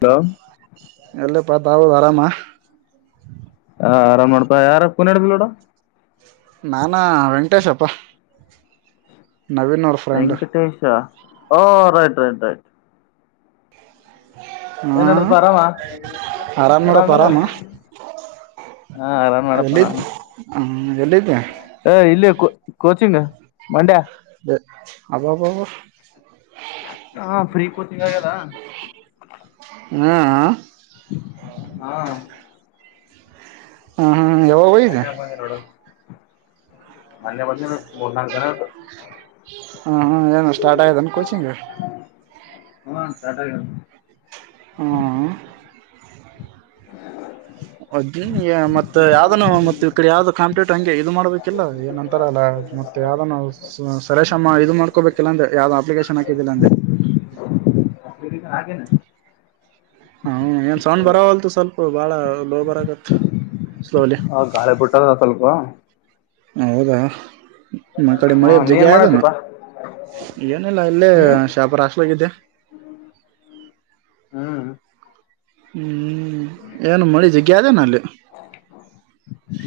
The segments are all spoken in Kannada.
ಹಲೋ ಅಪ್ಪದಾವು ಅರಾಮಾ ಹಾ ಆರಾಮ್ ಮಾಡ್ತಾ ಯಾರ ಫೋನ್ ಹಿಡಿದ್ಲುನೋಡು ನಾನ ವೆಂಕಟೇಶಪ್ಪ ನವೀನ್ ಅವ್ರ ಫ್ರೆಂಡ್ ಹ ರೈಟ್ ರೈಟ್ ರೈಟ್ ಹಾ ಏನ್ ಮ [unintelligible] ಪ್ಪಾ ಆರಾಮ ಆರಾಮ್ ನೋಡಪ್ಪ ಆರಾಮ ಹಾ ಆರಾಮ್ ಮಾಡಪ್ಪ ಎಲ್ಲಿದ್ದ ನಾನು ಹ್ಮ ಎಲ್ಲಿದ್ದೆ ಹೇ--ಇಲ್ಲಿ--ಕು ಕೋಚಿಂಗ್ ಮಂಡ್ಯಾ ಬೆ--ಅಬ ಬ ಬಾ ಹಾ ಫ್ರೀ ಕೋಚಿಂಗ್ ಆಗ್ಯದಾ ಹ್ಮ ಹ ಹಾ ಹ್ಮ ಅಣ್ಣಾವ್ರ್ ಬಂದ್ರು ನೋಡು ಮೊನ್ನೆ ಬಂದಿನು ಮೂರ್ ನಾಕ್ ದಿನ ಆಯ್ತು ಹ್ಮ ಹ ಏನ್ ಸ್ಟಾರ್ಟ್ ಆಗತೆ ನ್ ಕೋಚಿಂಗ್ ಹಾ ಸ್ಟಾರ್ಟ್ ಆಗ್ಯದ ಹ್ಮ್ [inaudible] [unintelligible] ಅದುನ್ಯ ಮತ್ತ್ ಮತ್ತ ಯಾವ್ದನು ಮತ್ತತ್ ಈ ಕಡೆ ಯಾವ್ದ್ ಕಾಂಪ್ಯೂಟರ್ ಹಂಗೆ ಇದು ಮಾಡ್ಬೇಕಿಲ್ಲ ಏನ್ ಅಂತಾರಲ್ಲಾ ಮತ್ತೆ ಯಾವ್ದ ಸುರೇಶಣ್ಣ ಇದು ಮಾಡ್ಕೋಬೇಕಿಲ್ಲ ಅಂದೆ ಯಾವ್ದೋ ಅಪ್ಲಿಕೇಶನ್ ಹಾಕಿದ್ದಿಲ್ಲ ಅಂದೆ [unintelligible] ಹ ಏನ್ ಸೌಂಡ್ ಬರವಲ್ತ ಸ್ವಲ್ಪ ಬಾಳ ಲೋ ಬರಕತ್ ಸ್ಲೋಲಿ ಹ ಗಾಳೆ ಬಿಟ್ಟದ ಸ್ವಲ್ಪ ಹೌದಾ ಮ ಕಡೆ ಹಾ ಮಳೆ ನೀನ್ ಜಗ್ಯಾದೇನೊ ಮಾಡತ್ತಿಪ್ಪ ಏನಿಲ್ಲ ಇಲ್ಲೇ ಹ್ಮ್ ಶಾಪುರ ಹೋಸ್ಟ್ಲಲ್ ಇದ್ದೆ ಹ್ಮ್ ಹ್ಮ್ ಏನು ಮಳಿ ಜಗ್ಗಿ ಗ್ಯಾದೆ ನಲ್ಲಿ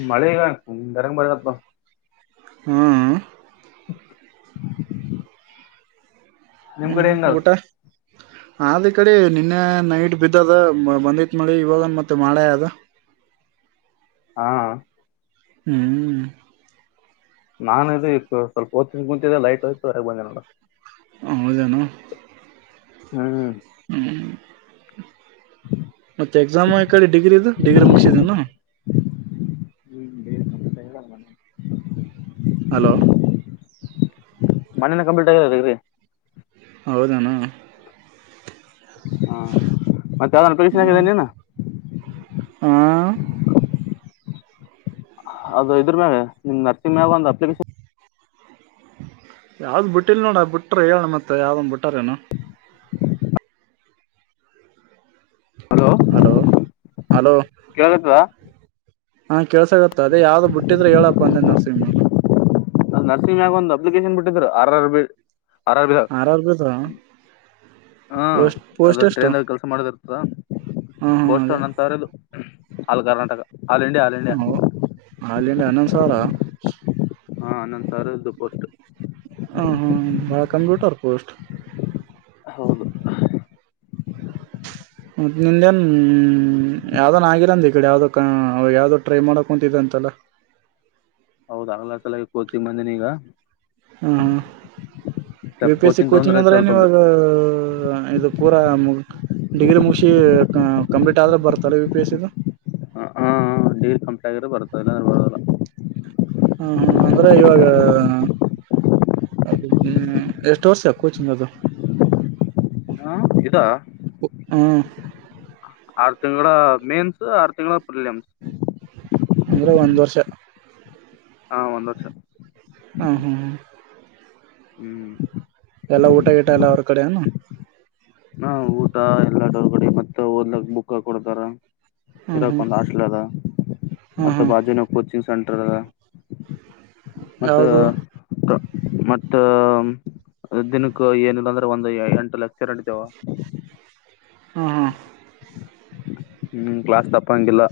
ಮಳಿಗಾ ಹ್ಮ್ ಗರಂಗ ಬರಪ್ಪ ಹ್ಮ್ ನಿಮ್ ಕಡೆ ಹೆಂಗದ ಹ್ಮ್ಊಟ ಅ ಕಡೆ ನಿನ್ನೆ ನೈಟ್ ಬಿದ್ದದ ಬಂದಿತ್ ಮಳಿ ಇವಾಗ ಮತ್ತೆ ಮಳೆ ಅದ ಹಾ ಹ್ಮ್ ನಾನ ಇ ಈ ಸ್ವಲ್ಪ ಓ್ತತ್ತೀದೆ ಕುಂದೆ ಲೈಟ್ ಹೋಯ್ತು ಹಗ್ ಬಂದೆ ನೋಡ ಹರು ಜನು ಹ್ಮ್ ಹ್ಮ್ ಮತ್ತೆ ಎಕ್ಸಾಮ್ ಕಡೆ ಡಿಗ್ರಿದು ಡಿಗ್ರಿ ಮುಗಸಿದನು ನ ಹಲೋ ಮನೇನ ಕಂಪ್ಲೀಟ್ ಆಗಿರಗ್ರೀ ಹೌದಾನ ಹಾ ಮತ್ತೆ ಅವನು ಟ್ಯೂಷನ್ ಹೋಗ್ಲಿಲಿಲ್ಲ ಹಾ ಅದು ಇದ್ರ ಮ್ಯಾಗ ನಿಮ್ ಮ್ಯಾಗ ಒಂದು ಅಪ್ಲಿಕೇಶನ್ ಯಾವ್ದ್ ಬಿಟ್ಟಿಲ್ ನೋಡ ಬಿಟ್ರ ಹೇಳಏ ಮತ್ತೆ ಯಾವ್ದೊಂದ ಬಿಟ್ಟಾರೇನ ಹಲೋ ಹಲೋ ಕೇಳತ್ವಾ ಹಾ ಕೆೇಳಸಾಗುತ್ತೆ ಅದ ಯಾವ್ದ ಬಿಟ್ಟಿದ್ರೆ ಹೇಳಪ್ಪ ಅಂದೆ ಕ್ಲಿ [unintelligible] ನ ನರ್ಸಿಂಗ್ ಮ್ಯಾಗ ಒಂದು ಅಪ್ಲಿಕೇಶನ್ ಬಿಟ್ಟಿದ್ರು ಆರರ್ B R R R B ಹ ಪೋಸ್ಟ್ ಅದು ಪೋಸ್ಟ್ ಎಷ್ಟು ಟ್ರೈನ್ಗ ಕೆಲ್ಸ ಮಾಡದಿ ಇರ್ತದ ಹಾಂ ಹಾಂ ಅದೇ ಪೋಸ್ಟ ನಂದ್ ಸಾರಿದು ಹಲ್ Karnataka all India all India ಹ ಅಲ್ಲಿ ಅನ ಸರ ಹಾ ಅನ್ನೊಂದ್ ಸರ್ದು ಪೋಸ್ಟ್ ಮಳಕನ್ವಿಟರ್ ಪೋಸ್ಟ್ ಹೌದು ಮ ನಿಂದೇನ್ ಯಾವ್ದನ್ ಆಗಿಲ್ಲಂದ ಈ ಕಡೆ ಯಾವ್ದ ಅವ ಯಾವ್ದ ಟ್ರೈ ಮಾಡಕ್ ಕುಂತಿದ ಅಂತಲ್ಲ ಹೌದ ಆಲ ಚಲಾಗಿ ಕೋಚಿ ಬಂದಿನ ಈಗ ಹ ಹಾ ಯು ಸ್ವಲ್ಪ ಪಿ ಎಸ್ ಸಿ ಕೋಚಿಂಗ್ ತೊಗೊಂಡ್ರೆ ಅಂದ್ರೆ ಸ್ವಲ್ಪ ನೀವಾಗ ಇದು ಪೂ ಡಿಗ್ರಿ ಮುಗ ಕಂಪ್ಲೀಟ್ ಆದ್ರೆ ಬರ್ತಾರ ವಿ ಪಿ ಎಸ್ ಗೆ ಹ ಹಾ ಡಿಗ್ರಿ ಕಂಪ್ಲೀಟ್ ಆಗಿರೆ ಬರ್ತದೆ ಇಲ್ಲಾಂದ್ರೆ ಬರದಲ್ಲ ಹಾ ಹ್ಮ ಅಂದ್ರೆ ಇವಾಗ ಎಷ್ಟು ವರ್ಷ ಯ ಕೋಚಿಂಗ್ ಅದು ಹಾ ಇದಾ ಹ್ಞೂ ಆರ್ ತಿಂಗಳ ಮೇನ್ಸ್ ಆರ್ ತಿಂಗಳ ಪ್ರಿಲಿಯಮ್ಸ್ ಅಂದ್ರೆ ಒಂದು ವರ್ಷ ಹಾ ಒಂದು ವರ್ಷ ಹ್ಮ ಹಾ ಹಾ ಹ್ಮ್ ಎಲ್ಲಾ ಊಟ ಗಿಟಾ ಎಲ್ಲ ಅವ್ರ ಕಡೆನು ಹ ಊಟ ಎಲ್ಲಾಟೋ ಕಡೆ ಮತ್ತೆ ಓದ್ಲಕ್ ಬುಕ್ಕ ಕೊಡ್ತಾರ ಹ್ಞೂ ಇರಕ್ ಹ್ಞೂ ಒಂದ್ ಹಾಸ್ಟೆಲ್ ಅದ ಹ್ಞೂ ಮತ್ತೆ ಹ್ಞೂ ಬಾಜುನ ಕೋಚಿಂಗ್ ಸೆಂಟರ್ ಮತ್ತೆ ಯಾವುದು ತ ಮತ್ತ ದಿನಕ್ಕ ಏನಿಲ್ಲ ಅಂದ್ರೆ ಒಂದು ಎಂಟು ಲಕ್ಷ ಎಂ ಯವ ಹ್ಮ ಹಾ ಹ್ಮ್ ಕ್ಲಾಸ್ ತಪ್ಪಂಗಿಲ್ಲ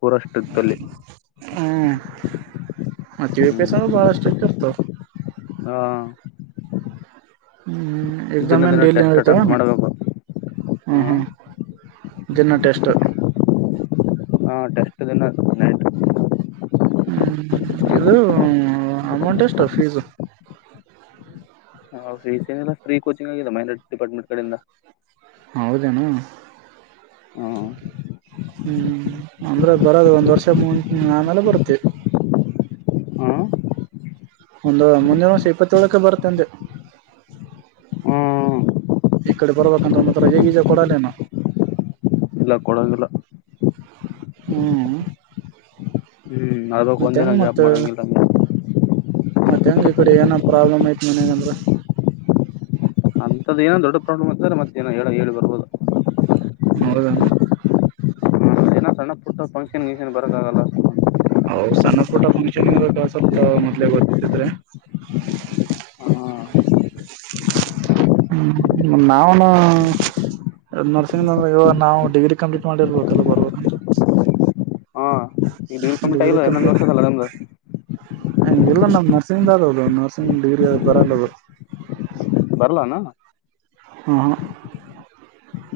ಪುರಾ ಸ್ಟ್ರಿಕ್ಟ್ ಅಲ್ಲಿ ಹ್ಮ್ ಮತ್ತ ಪೀಸಾನೂ ಬಹಳಷ್ಟುರ್ತೀರ್ತಾವ ಹಾ ಹ್ಮ್ ಎಕ್ಸಾಮ್ ಏನ್ ಡೈಲಿ ಇರ್ತವ ಅಟೆಂಪ್ಟ್ ಏನ್ ಮಾಡ್ಬೇಕು ಹ್ಮ ಹ ಹ್ಮ್ ದಿನ್ನ ಟೆಸ್ಟ್ ಹಾ ಟೆಸ್ಟ್ ದಿನ ನೈಟ್ ಹ್ಮ್ ಇದು ಅಮೌಂಟ್ ಎಷ್ಟ ಫೀಸು ಹಾ ಫೀಸ್ ಏನಿಲ್ಲ ಫ್ರೀ ಕೋಚಿಂಗ್ ಆಗಿದೆ ಮೈನ ಡಿಪಾರ್ಟ್ಮೆಂಟ್ ಕಡೆಯಿಂದ ಹೌದೆನ್ ಹು ಹ ಅಂದ್ರೆ ಬರೋದು ಒಂದ್ ವರ್ಷ ಮು ಆಮೇಲೆ ಬರುತ್ತೆ ಹ್ಮ ಒಂದ ಮುಂದಿನ್ವರ್ಷ ಇಪ್ಪತ್ತಏಳಕ್ಕೆ ಬರ್ತಂತೆ ಹ್ಮ್ ಈ ಕಡೆ ಬರ್ಬೇಕಂದ್ರೆ ಮತ್ತೇ ರಾಜೆ ಗಿಜೆ ಕೊಡಲ್ಲೇನ ಇಲ್ಲ ಕೊಡಂಗಿಲ್ಲ ಹ್ಮ್ ಹ್ಮ್ ಅದಕ್ ಮತ್ತ ಒಂದಿನ ಹೆಂಗ್ ಗ್ಯಾಪ್ ಮಾಡಂಗಿಲ್ಲ ಮ ಮತ್ತೆ ಹೆಂಗ ಈ ಕಡೆ ಏನ ಪ್ರಾಬ್ಲಮ್ ಐತ್ ಮನ್ಯಾಗ್ ಅಂದ್ರ ಅಂತದ್ದು ಏನ್ ದೊಡ್ಡ ಪ್ರಾಬ್ಲಮ್ ಇದ್ದ ಮತ್ತೆಏನೋ ಹೇಳ ಹೇಳಿ ಬರ್ಬೋದು ಹೌದನ ಹ ಸಣ್ಣ ಪುಟ್ಟ ಪಂಕ್ಷನ್ ಗಿಂಕ್ಸನ್ ಬರಾಕ್ ಆಗಲ್ಲ ಇನ್ ಸ್ವಲ್ಪ ಮೊದಲೇ ಗೊತ್ತಿದ್ದಿದರೆ ಹ್ಮ್ ನಾವುನು ನರ್ಸಿಂಗ್ಂದ್ರೆ ಇವಾಗ ನಾವು ಡಿಗ್ರಿ ಕಂಪ್ಲೀಟ್ ಮಾಡಿರ್ಬೇಕಲ್ಲ ಬರ್ಬೇಕಂತ ಡಿಗ್ರೀ ಕಂಪ್ಲೀಟ್ ಡಿಗ್ರಿ ಆಗಿಲ್ಲ ಇನ್ನು ಒಂದ್ ಕಂಪ್ಲೀಟ್ ವರ್ಷದಲ್ಲ ಲಂದ ಇಲ್ಲ ನಮ್ ನರ್ಸಿಂಗ್ ಆದವ ನರ್ಸಿಂಗ್ ಡಿಗ್ರಿ ಅ ಬರಲ್ಲ ಅವ ಬರ್ಲಾನ ಹ ಹ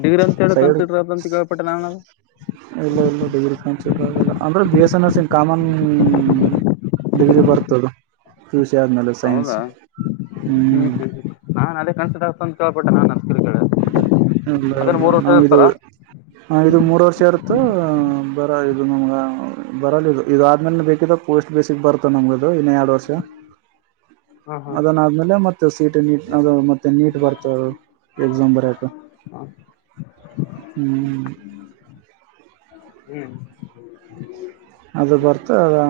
ಡಿಗ್ರಿ ಅಂತ ಹೇಳಿ ಸೈಡ್ ಕನ್ಸಿಡರ್ ಅ ಅಂತ ಕೇಳ್ಪಟ್ಟೆ ನ ಇಲ್ಲ ಇಲ್ಲ ಡಿಗ್ರಿ ಅಂದ್ರೆ B S C common degree ಬರ್ತದು ಸಿ ಆದ್ಮೇಲೆ ಸೈನ್ಸ್ ಹೌದಾ ಹ್ಮ್ ಹ್ಮ್ ನಾನ್ ಅದೇ ಕಣಸ ಆಕ್ತ ತೋ [unintelligible] ಟ್ಟ ಇಲ್ಲ ಇಲ್ಲ ವರ್ಷ ನಾ ಇದು ಇರ್ತಾರ ನ ಇದು ಮೂರ ವಷ ಇ ಬ ಇದು ನಮಗ ಬರಲ್ಲ ಇದು ಇದ ಆದ್ಮೇಲೆ ಬೇಕ ಪೋಸ್ಟ್ ಬೇಸಿಕ್ ಬರುತ್ತ ನಮಗದು ಇನ್ನ ಎರಡು ವರ್ಷ ಹಾ ಹಾ ಅದನ್ ಆದ್ಮೇಲೆ ಮತ್ತೆ ಸೀಟ ನೀಟ್ ಅ ಮತ್ತೆ ನೀಟ್ ಬರ್ತದೆ ಅದು ಎಗ್ಝಾಮ ಬರಕ ಹ ಹ್ಮ್ ಅದು ಬರ್ತ ಅ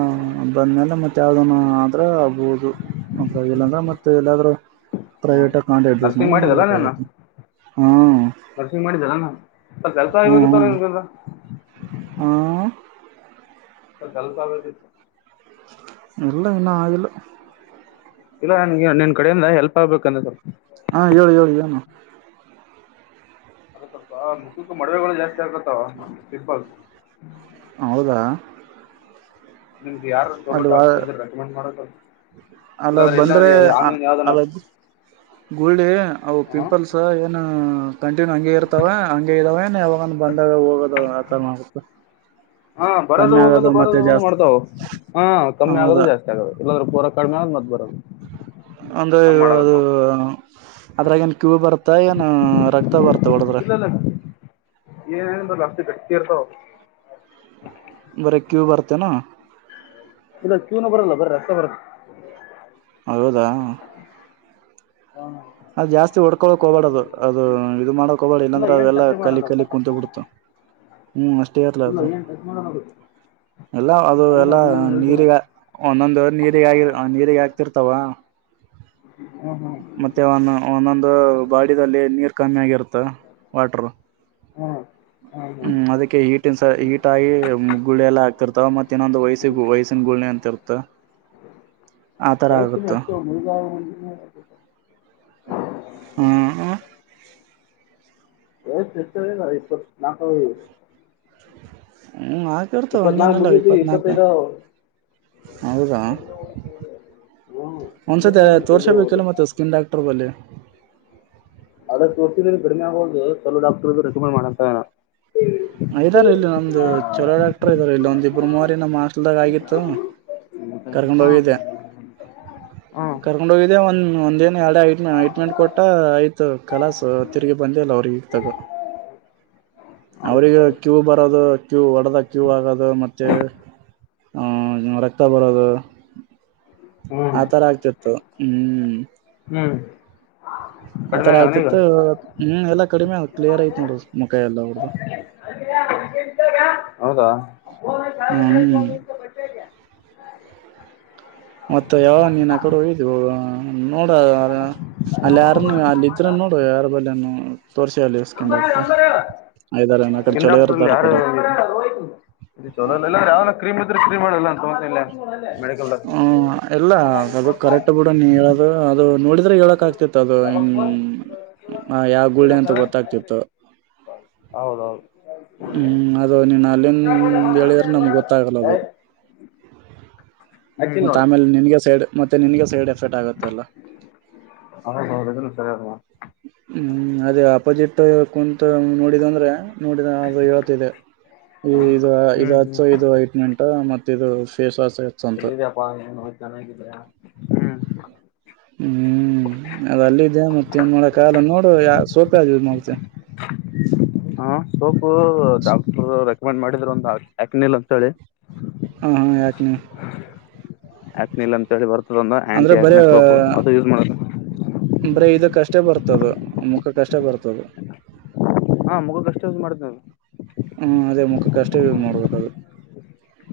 ಬಂದ್ಮೇಲೆ ಮತ್ತೆ ಅದನ್ನು ಅ್ರ ಆಗ್ಬೌದು ಅಂದ ಇಲ್ಲಾಂದ್ರೆ ಮತ್ತೆ ಎಲ್ಲಾದ್ರೂ ಹಾ ಪ್ರೈವೇಟ್ ಕಂಡಡಸ್ ನರ್ಸಿಂಗ್ ಮಲ್ಲ ಮಾಡಿದಲ್ಲ ನಾನು ಮಾಡ್ಬೇಕಾಗತ್ತೆ ಹಾ ನರ್ಸಿಂಗ್ ಮಾಡಿದಲ್ಲ ನಾನು ಸ್ವಲ್ಪ ಹೆಲ್ಪ್ ಹ್ಮ್ ಹ್ಮ ಆಗಿಬೇಕಿತ್ತಲ್ಲ ನಿನ್ಗೆ ಹ್ಮ ಸರ್ ಕೆಲಸಬೇಕಿತ್ತು ಎಲ್ಲ ಇನ್ನು ಆಗಿಲ್ಲ ಇಲ್ಲ ನನ್ ನಿನ್ ಕಡೆಯಿಂದ ಹೆಲ್ಪ್ ಆಗ್ಬೇಕುಂದ ಹಾ ಹೇಳಿ ಹೇಳಿ ಏನು ಅದು ಮುಖಕ್ಕೆ ಮೊಡವೆಗಳು ಜಾಸ್ತಿ [unintelligible] ತ ಪಿಂಪಲ್ಸ್ ಹ್ಮ್ ಹೌದಾ ನಿಮ್ಗೆ ಯಾರು ಚಲೋ ಅಲ್ಲಿ ಡಾಕ್ಟರ್ ಇದ್ರ ರೆಕಮೆಂಡ್ ಮಾಡ ಅಲ್ಲ ಇಲ್ಲಾಂದ್ರೆ ಬಂದ್ರೆ ಇಲ್ಲಾಂದ್ರೆ ಆನ್ಲೈನ್ ಯಾವ್ದನ ಅ ಗುಳ್ಳಿ ಅವು ಪಿಂಪಲ್ಸ್ ಏನು ಕಂಟಿನ್ಯೂ ಹಂಗಗೆ ಇರ್ತಾವ ಹಂಗೇ ಇದಾವ ಯಾವಾಗ ಬಂದಾಗ ಹೋಗೋದ ಕೆಲಸ ಮಾಡಬೇಕು ಹಾ ಬರೋದು ಹೋಗಂದು ಬರೋದು ಹೋಗ ಜಾಸ್ತಿ ಮಾಡ್ತಾವ ಹಾ ಕಮ್ಮಿ ಆಗದು ಹೌದಾ ಜಾಸ್ತಿ ಆಗದು ಎಲ್ಲಾದ್ರೂ ಪೂರ ಕಡಿಮೆ ಆಗ ಮದ್ ಬರೋದು ಒಂದ್ರೆ ಹಂಗ್ ಅದು ಮಾಡಕತ್ತಾವ ಅದ್ರಾಗ ಏನ್ ಕ್ಯೂ ಬರ್ತ್ತ ಏನ್ ರಕ್ತ ಬರ್ತ ತೋಡದ್ರ ಏನೇನುಬಲು ಜಾಸ್ತಿ ಗಟ್ಟಿ ಇರ್ತಾವ ಬ ಕ್ಯೂ ಬರ್ತ ನ ಇಲ್ಲ ಚೀನ ಬರಲ್ಲ ಬರ ರಸ ಬರ ಹೌದಾ ಹ ಅದು ಜಾಸ್ತಿ ಹೊಡ್ಕೊಳಕ್ ಹೋಗಬೇಡದು ಅದು ಇದು ಮಾಡಕ್ ಹೋಗ್ಬೇಡ ಇಲ್ಲ ಇಲ್ಲಾಂದ್ರೆ ಏನ್ ಅವೆಲ್ಲಾ ಟಚ್ ಕಲಿ ಮಾಡಲ್ಲ ಕಲಿ ಕುಂತ ಬಿಡ್ತು ಹ್ಮ್ ಅಷ್ಟೇ ಇರ್ಲ ಇಲ್ಲ ಅದು ಏನ್ ಟಚ್ ಮಾಡಲ್ಲ ಅದು ಎಲ್ಲ ಅದು ಎಲ್ಲಾ ಸ್ವಲ್ಪ ಹೇಳ್ತೇನೆ ನೀರಿಗ ಒಂದೊಂದ್ ವವರ್ ನೀರಿಗೆಗ ಆಗಿ ನೀರಿಗೆ ಆಕ್ತಿರ್ತಾವ ಹ್ಮ್ ಹ್ಮ್ ಮತ್ತೆ ಒಂದು ಒಂದೊಂದು ಬಾಡಿದಲ್ಲಿ ನೀರ್ ಕಮ್ಯಾಗಿರುತ್ ತ್ತ ವಾಟರು ಹ್ಮ್ ಅದಕ್ಕೆ ಹೀಟನ್ ಸ ಹೀಟ್ ಆಗಿ ಗುಳಿ ಎಲ್ಲ ಹಾಕ್ತಿರ್ತವ, ಮತ್ತೆ ಇನ್ನೊಂದು ವಯ್ಸ ವಯ್ಸಿನ ಗುಳಿ ಅಂತಿರ್ ಮತ್ತು ಕಚ ನಷ್ಟತ ಮುಳಗಾವಾವ ಹ್ಮ ಏ ಸ ಇಪ್ಪ ನಾಲ್ಕ ಹ್ಮ ಹಾಕಿರ್ತಾವ ಹಂಗೇನಲ್ಲ ಮುಗೀತು ಇಪ್ಪತ್ನಾಕ, ಇಪ್ಪತ್ತೈದು ಹೌದಾ, ಹ್ಞೂ ಅಂದ್ರೆ ಒಂದ್ಸತಿ ನಮ್ಗೆ ಗುಳ್ಳಿ ಹೋಗೋದು ತೋರ್ಸಬೇಕಲ್ಲ ಮತ್ತೆ ಸ್ಕಿನ್ ಡಾಕ್ಟರ್ ಬಲಿ. ಅದ ತೋರ್ತಿದಲ್ಲಿ ಕಡಿಮೆ ಆಗವಲ್ದು, ಚಲೋ ಡಾಕ್ಟರ್ದು ರೆಕಮೆಂಡ್ ಮಾಡತ್ತನಣ. ಇದಾರೆ ಇಲ್ಲಿ ನಮ್ದು ಚಲೋ ಡಾಕ್ಟರ್ ಇದಾರೆ ಇಲ್ಲಿ ಒಂದಿ ಇಬ್ರು ಮೂವರಿಗೆ ನಮ ಹಾಸ್ಲದಾಗ ಆಗಿತ್ತು, ಕರ್ಕೊಂಡ್ ಹೋಗಿದ್ದೆ, ಹಾಂ ಹಾಂ ಕರ್ಕೊಂಡ ಹೋಗಿದ್ದೆ ಒಂದ್ ಒಂದಏನ್ ಎರ ಐ ಐಟ್ಮೆಂಟ್ ಕೊಟ್ಟ ಆಯ್ತು ಕಲಾಸ್ ತಿರ್ಗಿ ಬಂದೆಲ್ಲ ಅವ್ರ ಈಗ ತಗ. ಅವ್ರಿಗು ಕೀವು ಬರೋದು ಕ್ಯೂ ಒಡೆದ ಕ್ಯೂ ಆಗೋದು, ಮತ್ತೆ ಉ ಉ ಆ ರಕ್ತ ಬರೋದು. ಹ್ಞೂ ಆತರ ಆಗ್ತಿತ್ತು ಹ್ಮ್ ಹ್ಮ್ ಆತರ ಆಗ್ತಿತ್ತು ಹ್ಮ್, ಎಲ್ಲಾ ಕಡಿಮೆ ಕ್ಲಿಯರ್ ಐತ್ ನೋಡ್ರ ಮುಖ ಎಲ್ಲ ಅವ [inaudible] ಸಾ ಹ್ಮ್ [unintelligible] ಬಟ್ಟೆಗೆ ಮತ್ತೆ ಯಾವಗ ನೀನ್ ಅಕಡೆ ಹೋಗ ನೋಡ ಅಲ್ಲಿ ಯಾರ ನೀ ಅಲ್ಲ ಇದ್ರ ನೋಡ ಯಾರ ಬಲ್ಲೆನು ಇದಾರೆ ಆ ಕಡೆ ಸ್ಕಿನ್ ಚಲೋ ಡಾಕ್ಟರ್ಲ್ಲಿ ಇರ್ತಾರ ಆ ಯಾರು ಕಡೆ ಇಲ್ದೆ ಇದ್ರೆ ಯಾವನ ಕ್ರೀಮ್ ಇದ್ರೆ ಮಾಡಲ್ಲ ಅಂತ ತಗೊಂತಿಲ್ಲ ಮೆಡಿಕಲ್ ಹ ಎಲ್ಲ ಡಬಲ್ ನೈನ್ ಅದು ಫೋರ್ ಫೈವ್ ಕರೆಕ್ಟ್ ಬಿಡ ನೀ ಹೇಳದು ಅದು ನೋಡಿ ಹೇಳಕ್ ಆಗ್ತಿತ್ತು ಅದು ಹಂ ಡಬಲ್ ಫೋರ್ ಜೀರೋ ಜೀರೋ ಹಂ ಯಾವ ಗುಳ್ಳೆ ಜೀರೋ ಅಂತ ಗೊತ್ತಾಗ್ತಿತ್ತು. ಅವರು ಹ್ಮ್ ಅದು ನೀನ್ ಅಲ್ಲಿಂದ ಹೇಳಿದ್ರೆ ನಮ್ಗ್ ಗೊತ್ತಾಗಲ್ಲ ಏ ಅದು, ಹಚ್ಚಿನ್ ಮತ್ತ ನೋಡು ಆಮೇಲೆ ನಿನ್ಗೆ ಸೈಡ್ ಮತ್ತೆ ನಿನಗೆ ಸೈಡ್ ಎಫೆಕ್ಟ್ ಆಗತ್ತೆ ಎಲ್ಲ. ಹೌದೌದು ಇದನ್ನು ಸರಿ ಅದ ಹ್ಮ್ ಅದೇ ಆಪೋಜಿಟ್ ಕುಂತ ನೋಡಿದಂದ್ರೆ ನೋಡಿದ ಅದು ಇವತ್ತ ಇದೆ, ಈ ಇದು ಇದು ಹ್ಮ್ ಹ್ಮ್ ಹಚ್ಚು ಇದು ಐಟ್ ಮೆಂಟ್ ಮತ್ ಫೇಸ್ ವಾಸ್ ಎಲ್ಲಿದಪ್ಪಾ ನೀನು ಚೆನ್ನಾಗಿದ್ಯಾ ಹ್ಮ್ ಹ್ಮ್ ಅದ ಅಲ್ಲಿದೆ ಮತ್ತ ಏನ್ ಮಾಡೋಕಾಗಲ್ಲ ನೋಡು ಯ ಸೋಪ್ ಯಾವ್ದ್ ಯೂಸ್ ಮಾಡ್ತಿ. ಅಪಾಯಿಂಟ್ ಮಾಡಿದ್ರು ಒಂದ ಯಾಕ್ನಿಲ್ ಅಂತೇಳಿ. ಹಾ ಹ್ ಯಾಕ್ನಿ ಹ್ಮ ಯಾಕ್ನಿಲ್ ಅಂತೇಳಿ ಬರ್ ಅದೊಂದು ಆ್ಯಂಟಿ ಬರೇ ಯಕ್ನಿ ಸೋಪು ಅದು ಯೂಸ್ ಮಾಡೋದು ಷ್ಟ ಬರ್ತದು ಮುಖ ಕಷ್ಟೇ ಬರ್ತದು ಹಾ ಮುಕ ಅಷ್ಟೇ ಯುಸ್ ಮಾಡಿದವ್. ಹ್ಮ್ ಅದೇ ಮುಖಕ್ಕಷ್ಟೇ ಯೂಸ್ ಮಾಡ್ಬೇಕದು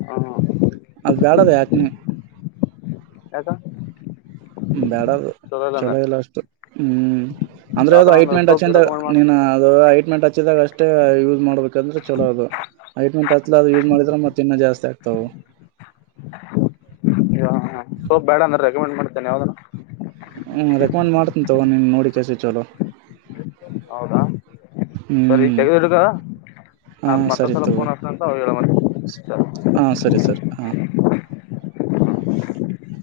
ಹಾ ಹ್ಮ ಯಾಕ ಬೇಡದು ಚಲೋ ಇಲ್ಲ ಅಷ್ಟು ಹ್ಮ್. ಅಂದ್ರೆ ಅದು ಯಾವ್ದಾನ ಐಟ್ ಒಂದು ಮೆಂಟ್ ಸೋಪ್ ಹಚ್ಚಿಂದ ರೆಕಮೆಂಡ್ ಮಾಡು ನೀನ್ ಅದು ಐಟ್ ಮೆಂಟ ಹಚ್ಚಿದಾಗ ಅಷ್ಟೇ ಯೂಸ್ ಮಾಡ್ಬೇಕಂದ್ರೆ ಚಲೋ ಅದು ಐಟ್ಮೆಂಟ್ ಹಚ್ ಮಕ್ಳ್ ಯಾರ್ ಯೂಸ್ ಮಾಡಿದ್ರೆ ಮತ್ ಇನ್ನ ಜಾಸ್ತಿ ಆಗ್ತಾವು. [unintelligible] ಮಾಡ್ತೇನ್ ಯಾವದನ? ತೊಗೊಂಡ ನೀನು ನೋಡಿ ಕೆಸಿ ಚಲೋ ಹೌದಾ ಸರ್ ಈಗ ಹ್ಮ್ ತೆಗದ್ಡ್ಗ ಹಾ ನಾ ಸರಿ ಮತ್ತೊಂದ್ಸಲ ತಗೋ ಫೋನ್ ಹಷ್ಟತ ಅಂತ ಅವ ಹೇಳ ಹಾ ಸರಿ ಸರಿ ಸರ್. ಹಾ [inaudible]